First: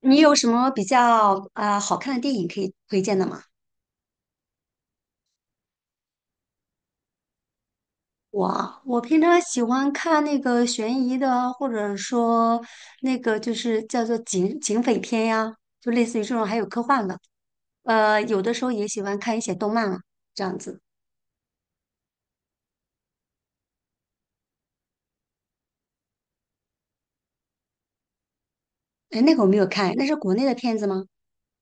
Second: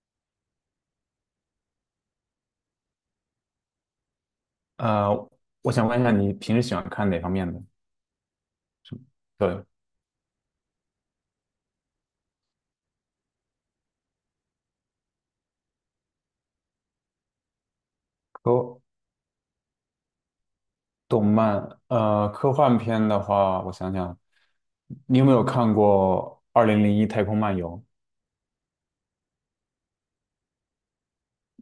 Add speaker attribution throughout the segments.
Speaker 1: 你有什么比较啊好看的电影可以推荐的吗？
Speaker 2: 呃，我想问一下，你平时喜欢看哪方面的？
Speaker 1: 我啊
Speaker 2: 什
Speaker 1: 我
Speaker 2: 么
Speaker 1: 平常喜
Speaker 2: 的
Speaker 1: 欢看那个悬疑的，或者说那个就是叫做警匪片呀，就类似于这种，还有科幻的。有的时候
Speaker 2: 科
Speaker 1: 也喜欢看一些动漫啊，这样子。
Speaker 2: 动漫？科幻片的话，我想想，你有没有看过《二零零一太空漫游》？
Speaker 1: 哎，那个我没有看，那是国内的片子吗？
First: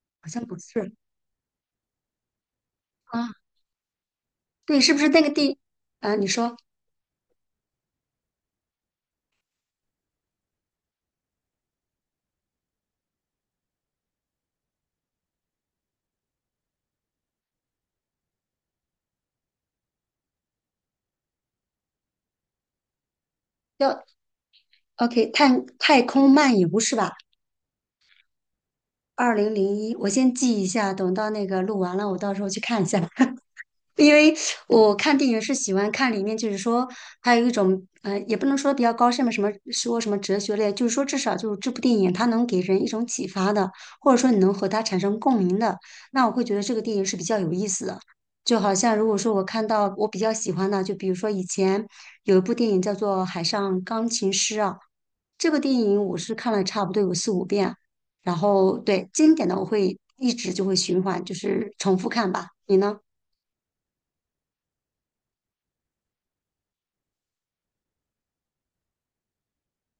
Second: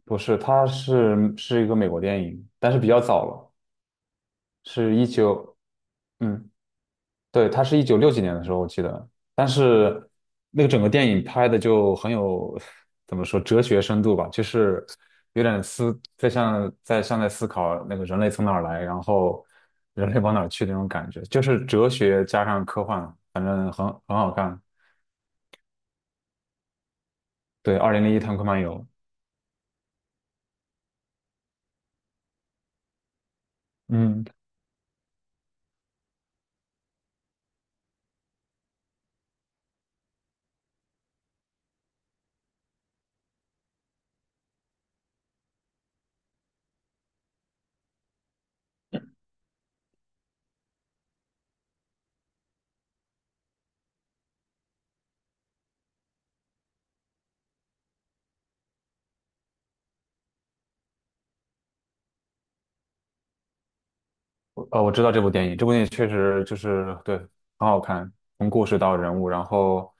Speaker 2: 不
Speaker 1: 好
Speaker 2: 是，
Speaker 1: 像不
Speaker 2: 它
Speaker 1: 是
Speaker 2: 是是一个美国电影，但是比较早
Speaker 1: 啊。
Speaker 2: 了，
Speaker 1: 对，是
Speaker 2: 是
Speaker 1: 不
Speaker 2: 一
Speaker 1: 是那个
Speaker 2: 九
Speaker 1: 地啊？你
Speaker 2: 嗯。
Speaker 1: 说
Speaker 2: 对，它是196几年的时候，我记得。但是那个整个电影拍的就很有，怎么说，哲学深度吧，就是有点思，在思考那个人类从哪儿来，然后人类往哪儿去那种感觉，就是哲学加上科幻，反正很
Speaker 1: 要
Speaker 2: 很好看。
Speaker 1: OK 太空漫游是吧？
Speaker 2: 对，《二零零一太空漫游》。
Speaker 1: 2001，我先记一下，等到那个录完了，我到时候去看一下。因
Speaker 2: 嗯，
Speaker 1: 为我看电影是喜欢看里面，就是说还有一种，也不能说比较高深吧，什么说什么哲学类，就是说至少就是这部电影它能给人一种启发的，或者说你能和它产生共鸣的，那我会觉得这个电影是比较有意思的。就好像如果说我看到我比较喜欢的，就比如说以前有一部电影叫做《海上钢琴师》啊，这个电影我是看了差不多有四五遍，然后对经典的我会一直就会循环，就是重复看吧。你呢？
Speaker 2: 我知道这部电影，这部电影确实就是对，很好看，从故事到人物，然后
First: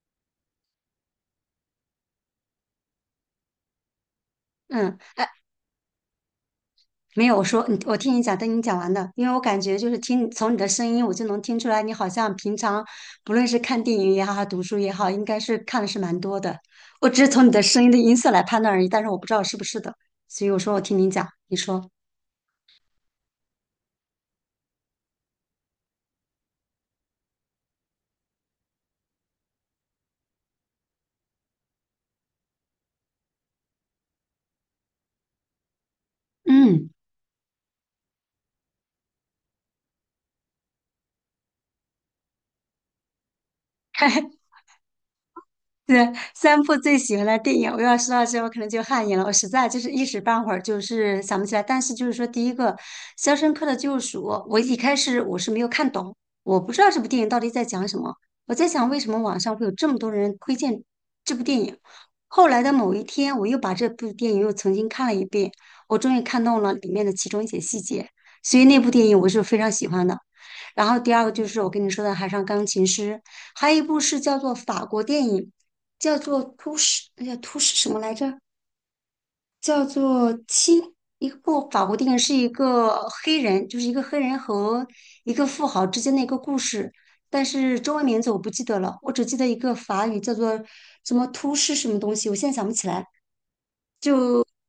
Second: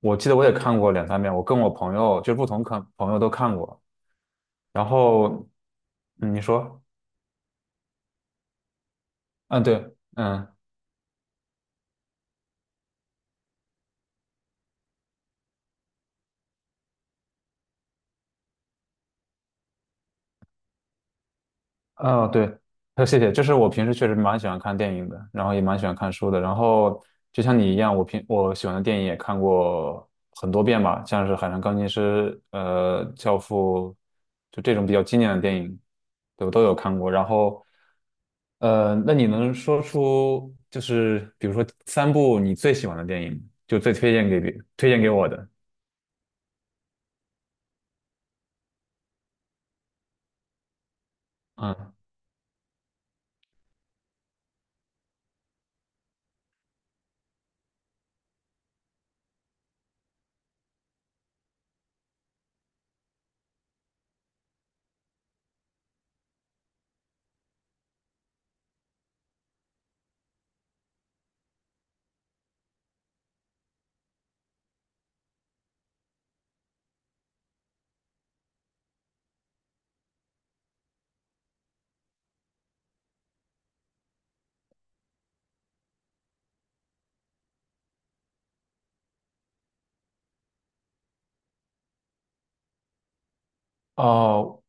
Speaker 2: 我记得我也看过2、3遍，我跟我朋友就是不同看朋友都看过。然
Speaker 1: 嗯，哎，
Speaker 2: 后，嗯，你说，
Speaker 1: 没有，我说你，我听你讲，等你讲完的，因为我感
Speaker 2: 嗯，
Speaker 1: 觉就
Speaker 2: 对，
Speaker 1: 是听
Speaker 2: 嗯，
Speaker 1: 从你的声音，我就能听出来，你好像平常不论是看电影也好，还是读书也好，应该是看的是蛮多的。我只是从你的声音的音色来判断而已，但是我不知道是不是的，所以我说我听你讲，你说，
Speaker 2: 哦，对，谢谢，就是我平时确实蛮喜欢看电影的，然后也蛮喜欢看书的，然后就像你一样，我喜欢的电影也看过很多遍吧，像是《海上钢琴师》、《教父》，就这种比较经典的电影，对，我都有
Speaker 1: 嗯，
Speaker 2: 看过。然后，那你能说出就是比如说3部你最喜欢的电影，就最推荐 给别推荐给我的？
Speaker 1: 对，三部最喜欢的电影，我要说到这，我可能就汗颜了。我实在就是一时半会儿就是想不起来。但是
Speaker 2: 嗯。
Speaker 1: 就是说，第一个《肖申克的救赎》，我一开始我是没有看懂，我不知道这部电影到底在讲什么。我在想，为什么网上会有这么多人推荐这部电影？后来的某一天，我又把这部电影又重新看了一遍，我终于看懂了里面的其中一些细节。所以那部电影我是非常喜欢的。然后第二个就是我跟你说的《海上钢琴师》，还有一部是叫做法国电影，叫做《突什》，哎呀，《突什》什么来着？叫做《七》。一部法国电影是一个黑人，就是一个黑人和一个富豪之间的一个故事，但是中文名字我不记得了，我只记得一个法语叫做什么"突什"什么东西，我现在想不起来。
Speaker 2: 哦，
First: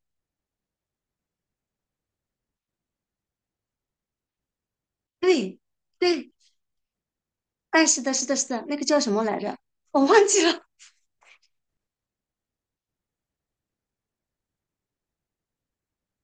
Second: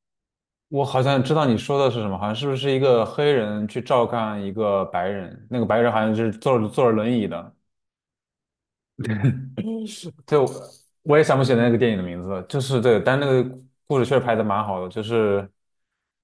Speaker 2: 我好像知道你说的是什么，好像是不是一个黑人去照看一个白人，
Speaker 1: 对，
Speaker 2: 那个白人好像
Speaker 1: 对，
Speaker 2: 是坐着坐着轮椅的，
Speaker 1: 哎，是的，是的，是的，那个叫什么来着？我忘记
Speaker 2: 就我
Speaker 1: 了。
Speaker 2: 我也想不起来那个电影的名字了，就是对，但那个故事确实拍的蛮好的，就是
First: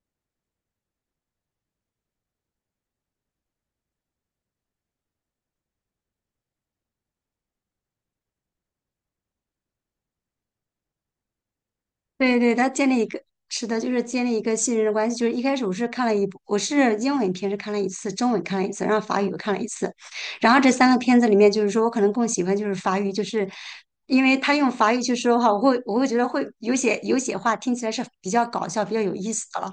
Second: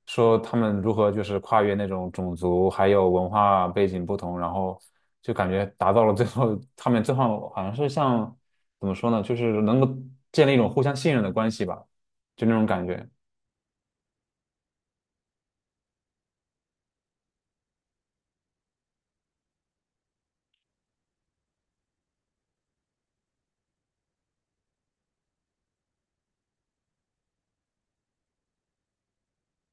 Speaker 2: 说他们如何就是跨越那种种族还有文化背景不同，然后就感觉达到了最后，他们最后好像是像怎么说呢，就是能够建立一种互相信任的关系吧，
Speaker 1: 对
Speaker 2: 就那
Speaker 1: 对，
Speaker 2: 种
Speaker 1: 他
Speaker 2: 感
Speaker 1: 建立一
Speaker 2: 觉。
Speaker 1: 个，是的，就是建立一个信任的关系。就是一开始我是看了一部，我是英文片是看了一次，中文看了一次，然后法语又看了一次。然后这三个片子里面，就是说我可能更喜欢就是法语，就是因为他用法语去说话，我会觉得会有些话听起来是比较搞笑、比较有意思的了。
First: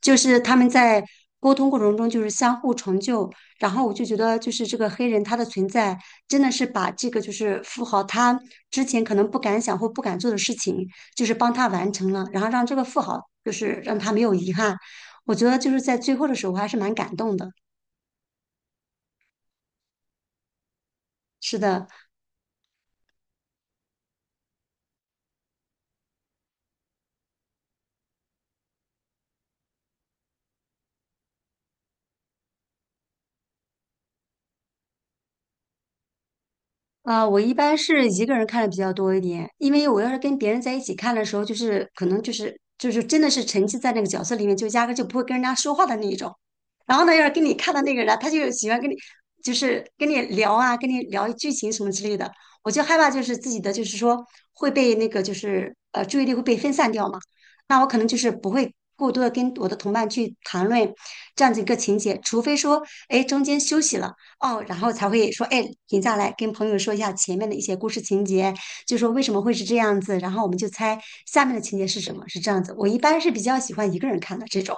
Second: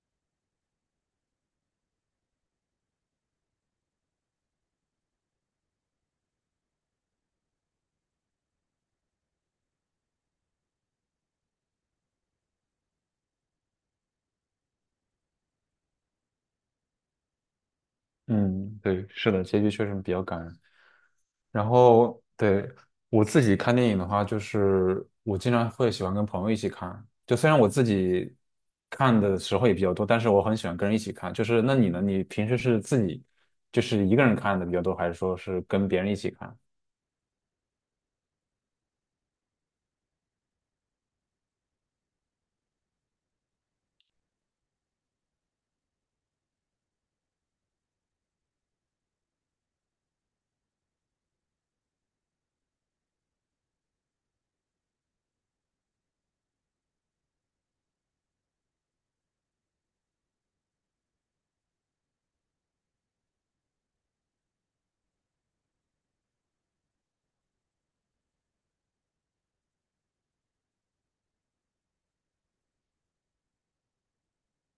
Speaker 1: 就是他们在沟通过程中就是相互成就，然后我就觉得就是这个黑人他的存在真的是把这个就是富豪他之前可能不敢想或不敢做的事情。就是帮他完成了，然后让这个富豪就是让他没有遗憾。我觉得就是在最后的时候，我还是蛮感动的。
Speaker 2: 嗯，对，是的，结局确实比较感人。
Speaker 1: 是
Speaker 2: 然
Speaker 1: 的，
Speaker 2: 后，对，我自己看电影的话，就是我经常会喜欢跟朋友一起看。就虽然我自己看的时候也比较多，但是我很喜欢跟人一起看。就是那你呢？你平时是自己就是一个人看的比较多，还是说是跟别人一起看？
Speaker 1: 啊，我一般是一个人看的比较多一点，因为我要是跟别人在一起看的时候，就是可能就是真的是沉浸在那个角色里面，就压根就不会跟人家说话的那一种。然后呢，要是跟你看的那个人啊他就喜欢跟你就是跟你聊啊，跟你聊剧情什么之类的，我就害怕就是自己的就是说会被那个就是注意力会被分散掉嘛。那我可能就是不会过多的跟我的同伴去谈论这样子一个情节，除非说哎中间休息了。哦，然后才会说，哎，停下来跟朋友说一下前面的一些故事情节，就说为什么会是这样子，然后我们就猜下面的情节是什么，是这样子。我一般是比较喜欢一个人看的这种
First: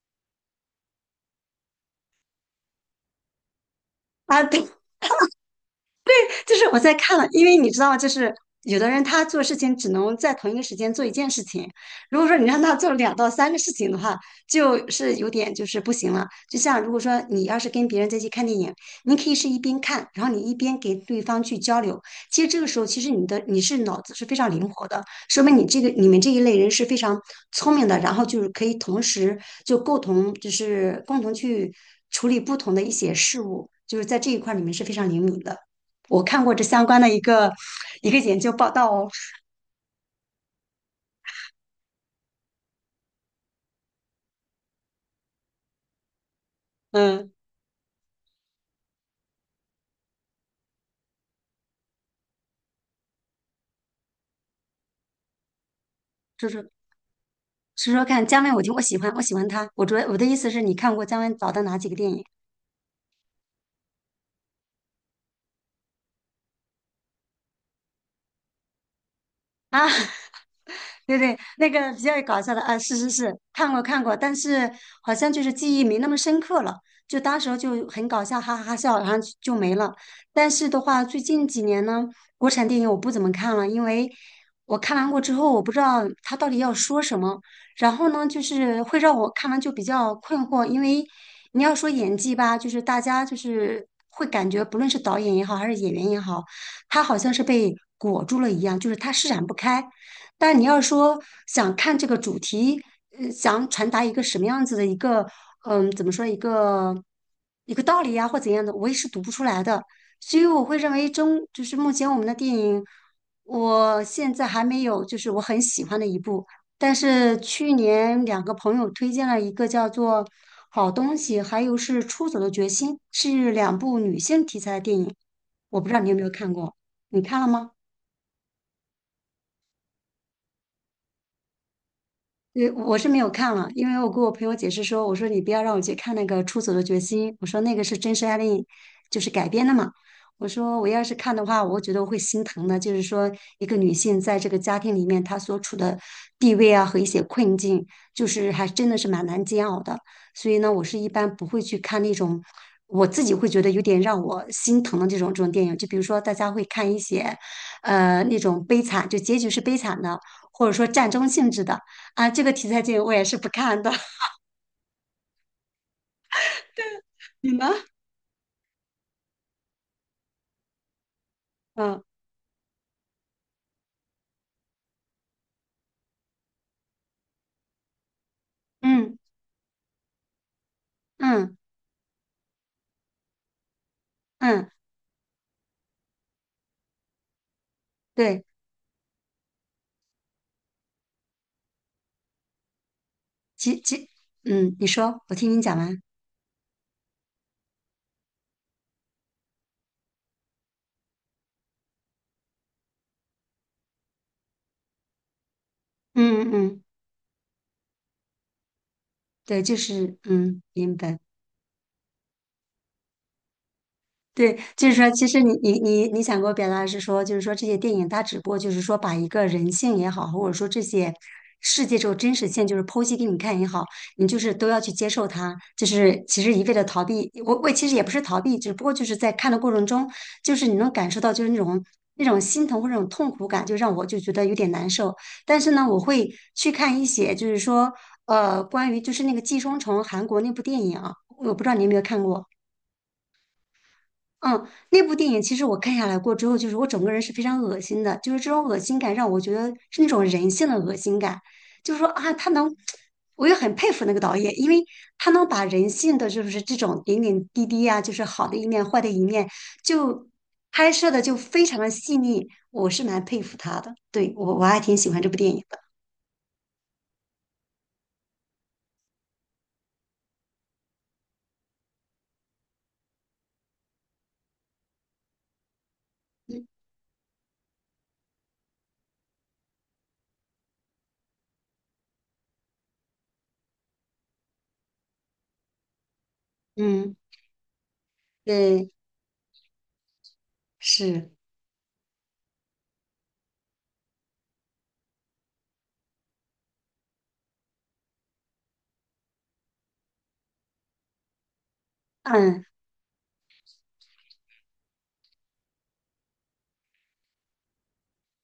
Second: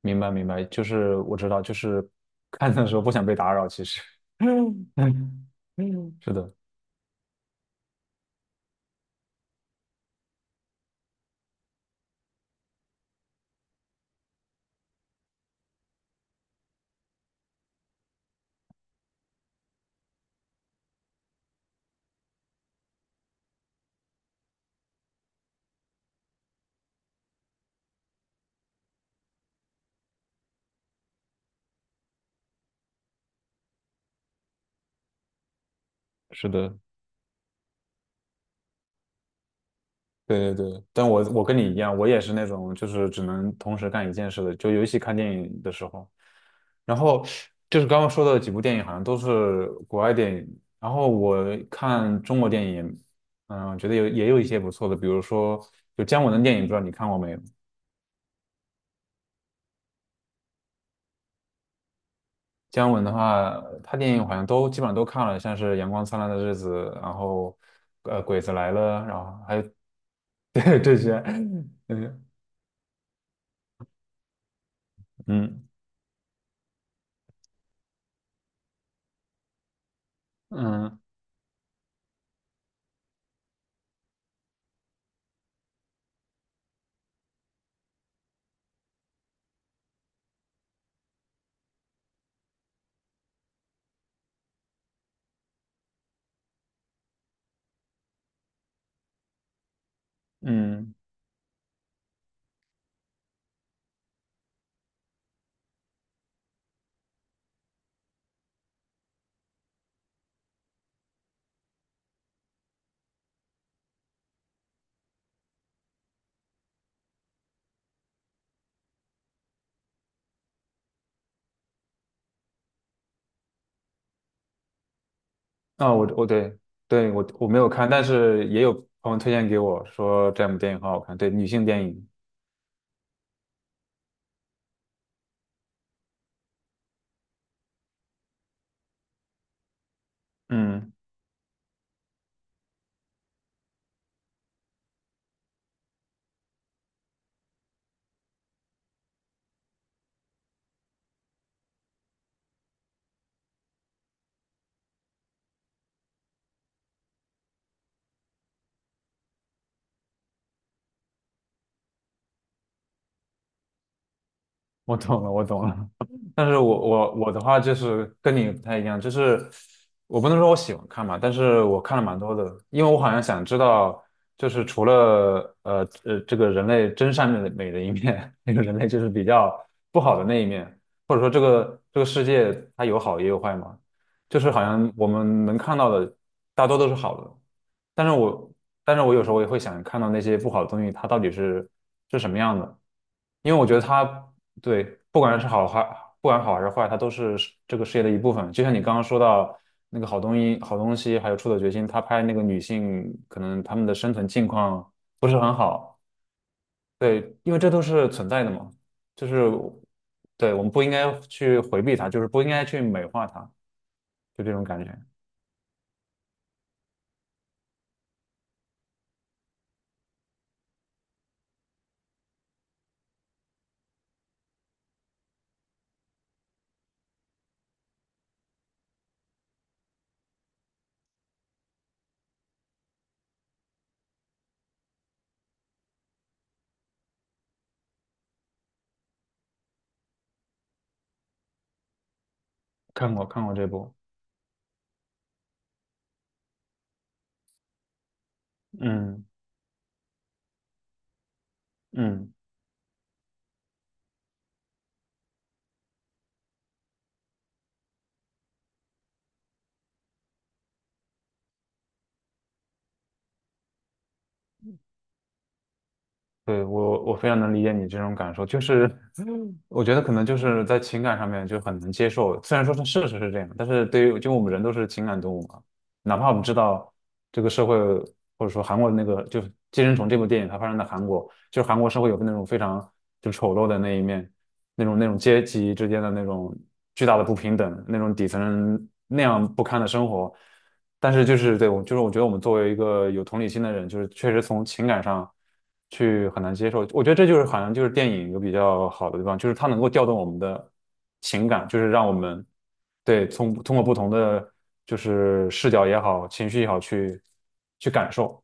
Speaker 2: 明白，明白。就是我知道，就是看的时候不想被打扰，其实。
Speaker 1: 啊，对，
Speaker 2: 嗯嗯，是的，
Speaker 1: 就是我在看了，因为你知道，就是有的人他做事情只能在同一个时间做一件事情，如果说你让他做两到三个事情的话，就是有点就是不行了。就像如果说你要是跟别人在一起看电影，你可以是一边看，然后你一边给对方去交流。其实这个时候，其实你的你是脑子是非常灵活的，说明你这个你们这一类人是非常聪明的，然后就是可以同时就共同就是共同去处理不同的一些事物，就是在这一块儿你们是非常灵敏的。我看
Speaker 2: 是
Speaker 1: 过这
Speaker 2: 的。
Speaker 1: 相关的一个一个研究报道哦，
Speaker 2: 对对对，但我跟你一样，我也是那种就是只能同时干一件事的，就尤其看电影的时候。然后
Speaker 1: 嗯，
Speaker 2: 就是刚刚说的几部电影，好像都是国外电影。然后我看中国电影，嗯，觉得有也有一些不错的，比如说就姜文的
Speaker 1: 就
Speaker 2: 电影，不
Speaker 1: 是
Speaker 2: 知道你看过没有？
Speaker 1: 说说看姜文，我听我喜欢，我喜欢他。我主要我的意思是你看过姜文导的哪几个电影
Speaker 2: 姜文的话，他电影好像都基本上都看了，像是《阳光灿烂的日子》，然后《鬼子来了》，然后还有
Speaker 1: 啊？
Speaker 2: 对这些，
Speaker 1: 对对，那
Speaker 2: 嗯
Speaker 1: 个比较搞笑的啊，是是是，看过看过，但是好像就是
Speaker 2: 嗯
Speaker 1: 记忆没那么深刻了，就当时候就很搞笑，哈哈哈笑，然后就没了。但是的
Speaker 2: 嗯。
Speaker 1: 话，最近几年呢，国产电影我不怎么看了，因为我看完过之后，我不知道他到底要说什么，然后呢，就是会让我看完就比较困惑，因为你要说演技吧，就是大家就是会感觉，不论是导演也好，还是演员也好，他好像是被裹住了一样，就是他施展不开。但你要
Speaker 2: 嗯
Speaker 1: 说想看这个主题，想传达一个什么样子的一个，嗯，怎么说一个道理呀、或怎样的，我也是读不出来的。所以我会认为中就是目前我们的电影，我现在还没有就是我很喜欢的一部。但是去年两个朋友推荐了一个叫做《好东西》，还有是《出走的决心》，是两部女性题材的电影。我不
Speaker 2: 啊，
Speaker 1: 知道
Speaker 2: 我
Speaker 1: 你有没
Speaker 2: 我
Speaker 1: 有看
Speaker 2: 对
Speaker 1: 过，
Speaker 2: 对
Speaker 1: 你
Speaker 2: 我
Speaker 1: 看
Speaker 2: 我
Speaker 1: 了
Speaker 2: 没有
Speaker 1: 吗？
Speaker 2: 看，但是也有朋友推荐给我说这两部电影很好看，对女性电影，
Speaker 1: 我是没有看了，因为我跟我朋友解释说，我说你不要让我去看那个《出走的决心》，我说那个是真实案例，就是改编的嘛。我说我
Speaker 2: 嗯。
Speaker 1: 要是看的话，我觉得我会心疼的，就是说一个女性在这个家庭里面她所处的地位啊和一些困境，就是还真的是蛮难煎熬的。所以呢，我是一般不会去看那种我自己会觉得有点让我心疼的这种这种电影，就比如说大家会看一些那种悲惨，就结局是悲惨的，或者说战争性质的。啊，这个题材剧我也是不看的，
Speaker 2: 我懂了，我懂了。但是我的
Speaker 1: 你
Speaker 2: 话
Speaker 1: 呢？
Speaker 2: 就是跟你不太一样，就是我不能说我喜欢看嘛，但是我看
Speaker 1: 嗯
Speaker 2: 了蛮多的，因为我好像想知道，就是除了这个人类真善美的美的一面，那个人类就是
Speaker 1: 嗯
Speaker 2: 比较不好的那一面，或者说这
Speaker 1: 嗯
Speaker 2: 个这个世界它有好也有坏嘛，就是好
Speaker 1: 嗯，
Speaker 2: 像我们能看到的大多都是好的，但是
Speaker 1: 对，
Speaker 2: 我但是我有时候也会想看到那些不好的东西，它到底是什么样的。因为我觉
Speaker 1: 其
Speaker 2: 得它
Speaker 1: 其，嗯，
Speaker 2: 对，
Speaker 1: 你说，
Speaker 2: 不
Speaker 1: 我
Speaker 2: 管是
Speaker 1: 听你
Speaker 2: 好
Speaker 1: 讲
Speaker 2: 还
Speaker 1: 完。
Speaker 2: 不管好还是坏，它都是事这个事业的一部分。就像你刚刚说到那个好东西，还有出走决心，他拍那个女性，可能她们的生存境况不是很好。
Speaker 1: 嗯嗯，
Speaker 2: 对，因为这都是存在的嘛，就是
Speaker 1: 对，就是
Speaker 2: 对
Speaker 1: 嗯，
Speaker 2: 我们不应
Speaker 1: 明
Speaker 2: 该
Speaker 1: 白。
Speaker 2: 去回避它，就是不应该去美化它，就这
Speaker 1: 对，
Speaker 2: 种感
Speaker 1: 就
Speaker 2: 觉。
Speaker 1: 是说，其实你想给我表达的是说，就是说这些电影它只不过就是说把一个人性也好，或者说这些世界这种真实性，就是剖析给你看也好，你就是都要去接受它。就是其实一味的逃避，我其实也不是逃避，只不过就是在看的过程中，就是你能感受到就是那种心疼或者那种痛苦感，就让我就觉得有点难受。但是呢，我会去看一些就是说关于就是那个《寄生虫》韩国那部电影啊，我不知道你有没有看过。
Speaker 2: 看过看过这部，
Speaker 1: 嗯，那部电影其实我看下来过之后，就是我整个人是非常恶心的，就是这种恶心感
Speaker 2: 嗯
Speaker 1: 让我觉得是那种人性的恶心感，就是说啊，
Speaker 2: 嗯。
Speaker 1: 他能，我也很佩服那个导演，因为他能把人性的就是这种点点滴滴呀，就是好的一面、坏的一面，就拍摄的就非常的细腻，我是蛮佩服他的，对，我还挺喜欢这部电影的，
Speaker 2: 对，我非常能理解你这种感受，就是 我觉得可能就是在情感上面就很难接受，虽然说是事实是这样，但是对于就我们人都是情感动物嘛，哪怕我们知道这个社会或者说韩国的那个就是《寄生虫》这部电影，它发生在韩国，就是韩国社会有那种非常就丑陋的那一面，那种阶级之间的那种巨
Speaker 1: 嗯，
Speaker 2: 大的不平等，那种底层人
Speaker 1: 对，
Speaker 2: 那样不堪的生活。但是
Speaker 1: 是，
Speaker 2: 就是对我，就是我觉得我们作为一个有同理心的人，就是确实从情感上去很难接受。我觉得这就是好像就是电影有比较好的地方，就是它能够调动我们的情感，就是让我们
Speaker 1: 嗯。
Speaker 2: 对从通过不同的就是视角也好，情绪也好去感受。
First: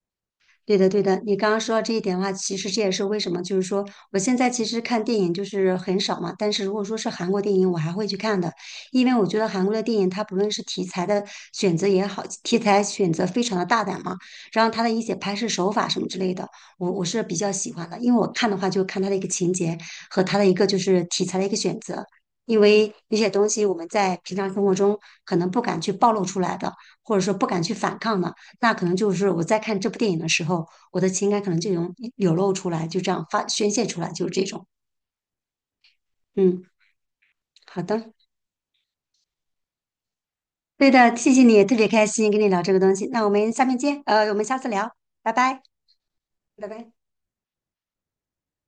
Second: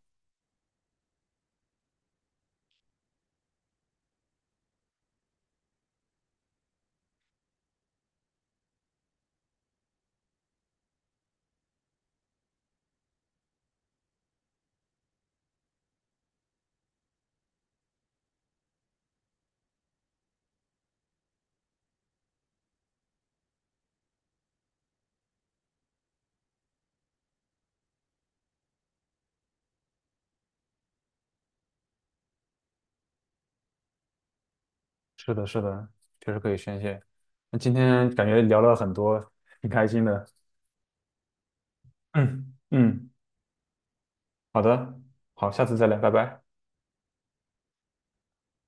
Speaker 1: 对的，对的，你刚刚说到这一点的话，其实这也是为什么，就是说我现在其实看电影就是很少嘛，但是如果说是韩国电影，我还会去看的，因为我觉得韩国的电影它不论是题材的选择也好，题材选择非常的大胆嘛，然后它的一些拍摄手法什么之类的，我是比较喜欢的，因为我看的话就看它的一个情节和它的一个就是题材的一个选择，因为有些东西我们在平常生活中可能不敢去暴露出来的，或者说不敢去反抗的。那可能就是我在看这部电影的时候，我的情感可能就涌流露出来，就这样发宣泄出来，就是这种。
Speaker 2: 是的，是的，确实可以
Speaker 1: 嗯，
Speaker 2: 宣泄。那今
Speaker 1: 好的，
Speaker 2: 天感觉聊了很多，挺开心的。
Speaker 1: 对的，谢谢你，特别开心跟你
Speaker 2: 嗯
Speaker 1: 聊这个东西。
Speaker 2: 嗯，
Speaker 1: 那我们下面见，我们下
Speaker 2: 好
Speaker 1: 次聊，
Speaker 2: 的，
Speaker 1: 拜
Speaker 2: 好，
Speaker 1: 拜，
Speaker 2: 下次再聊，拜拜。
Speaker 1: 拜拜。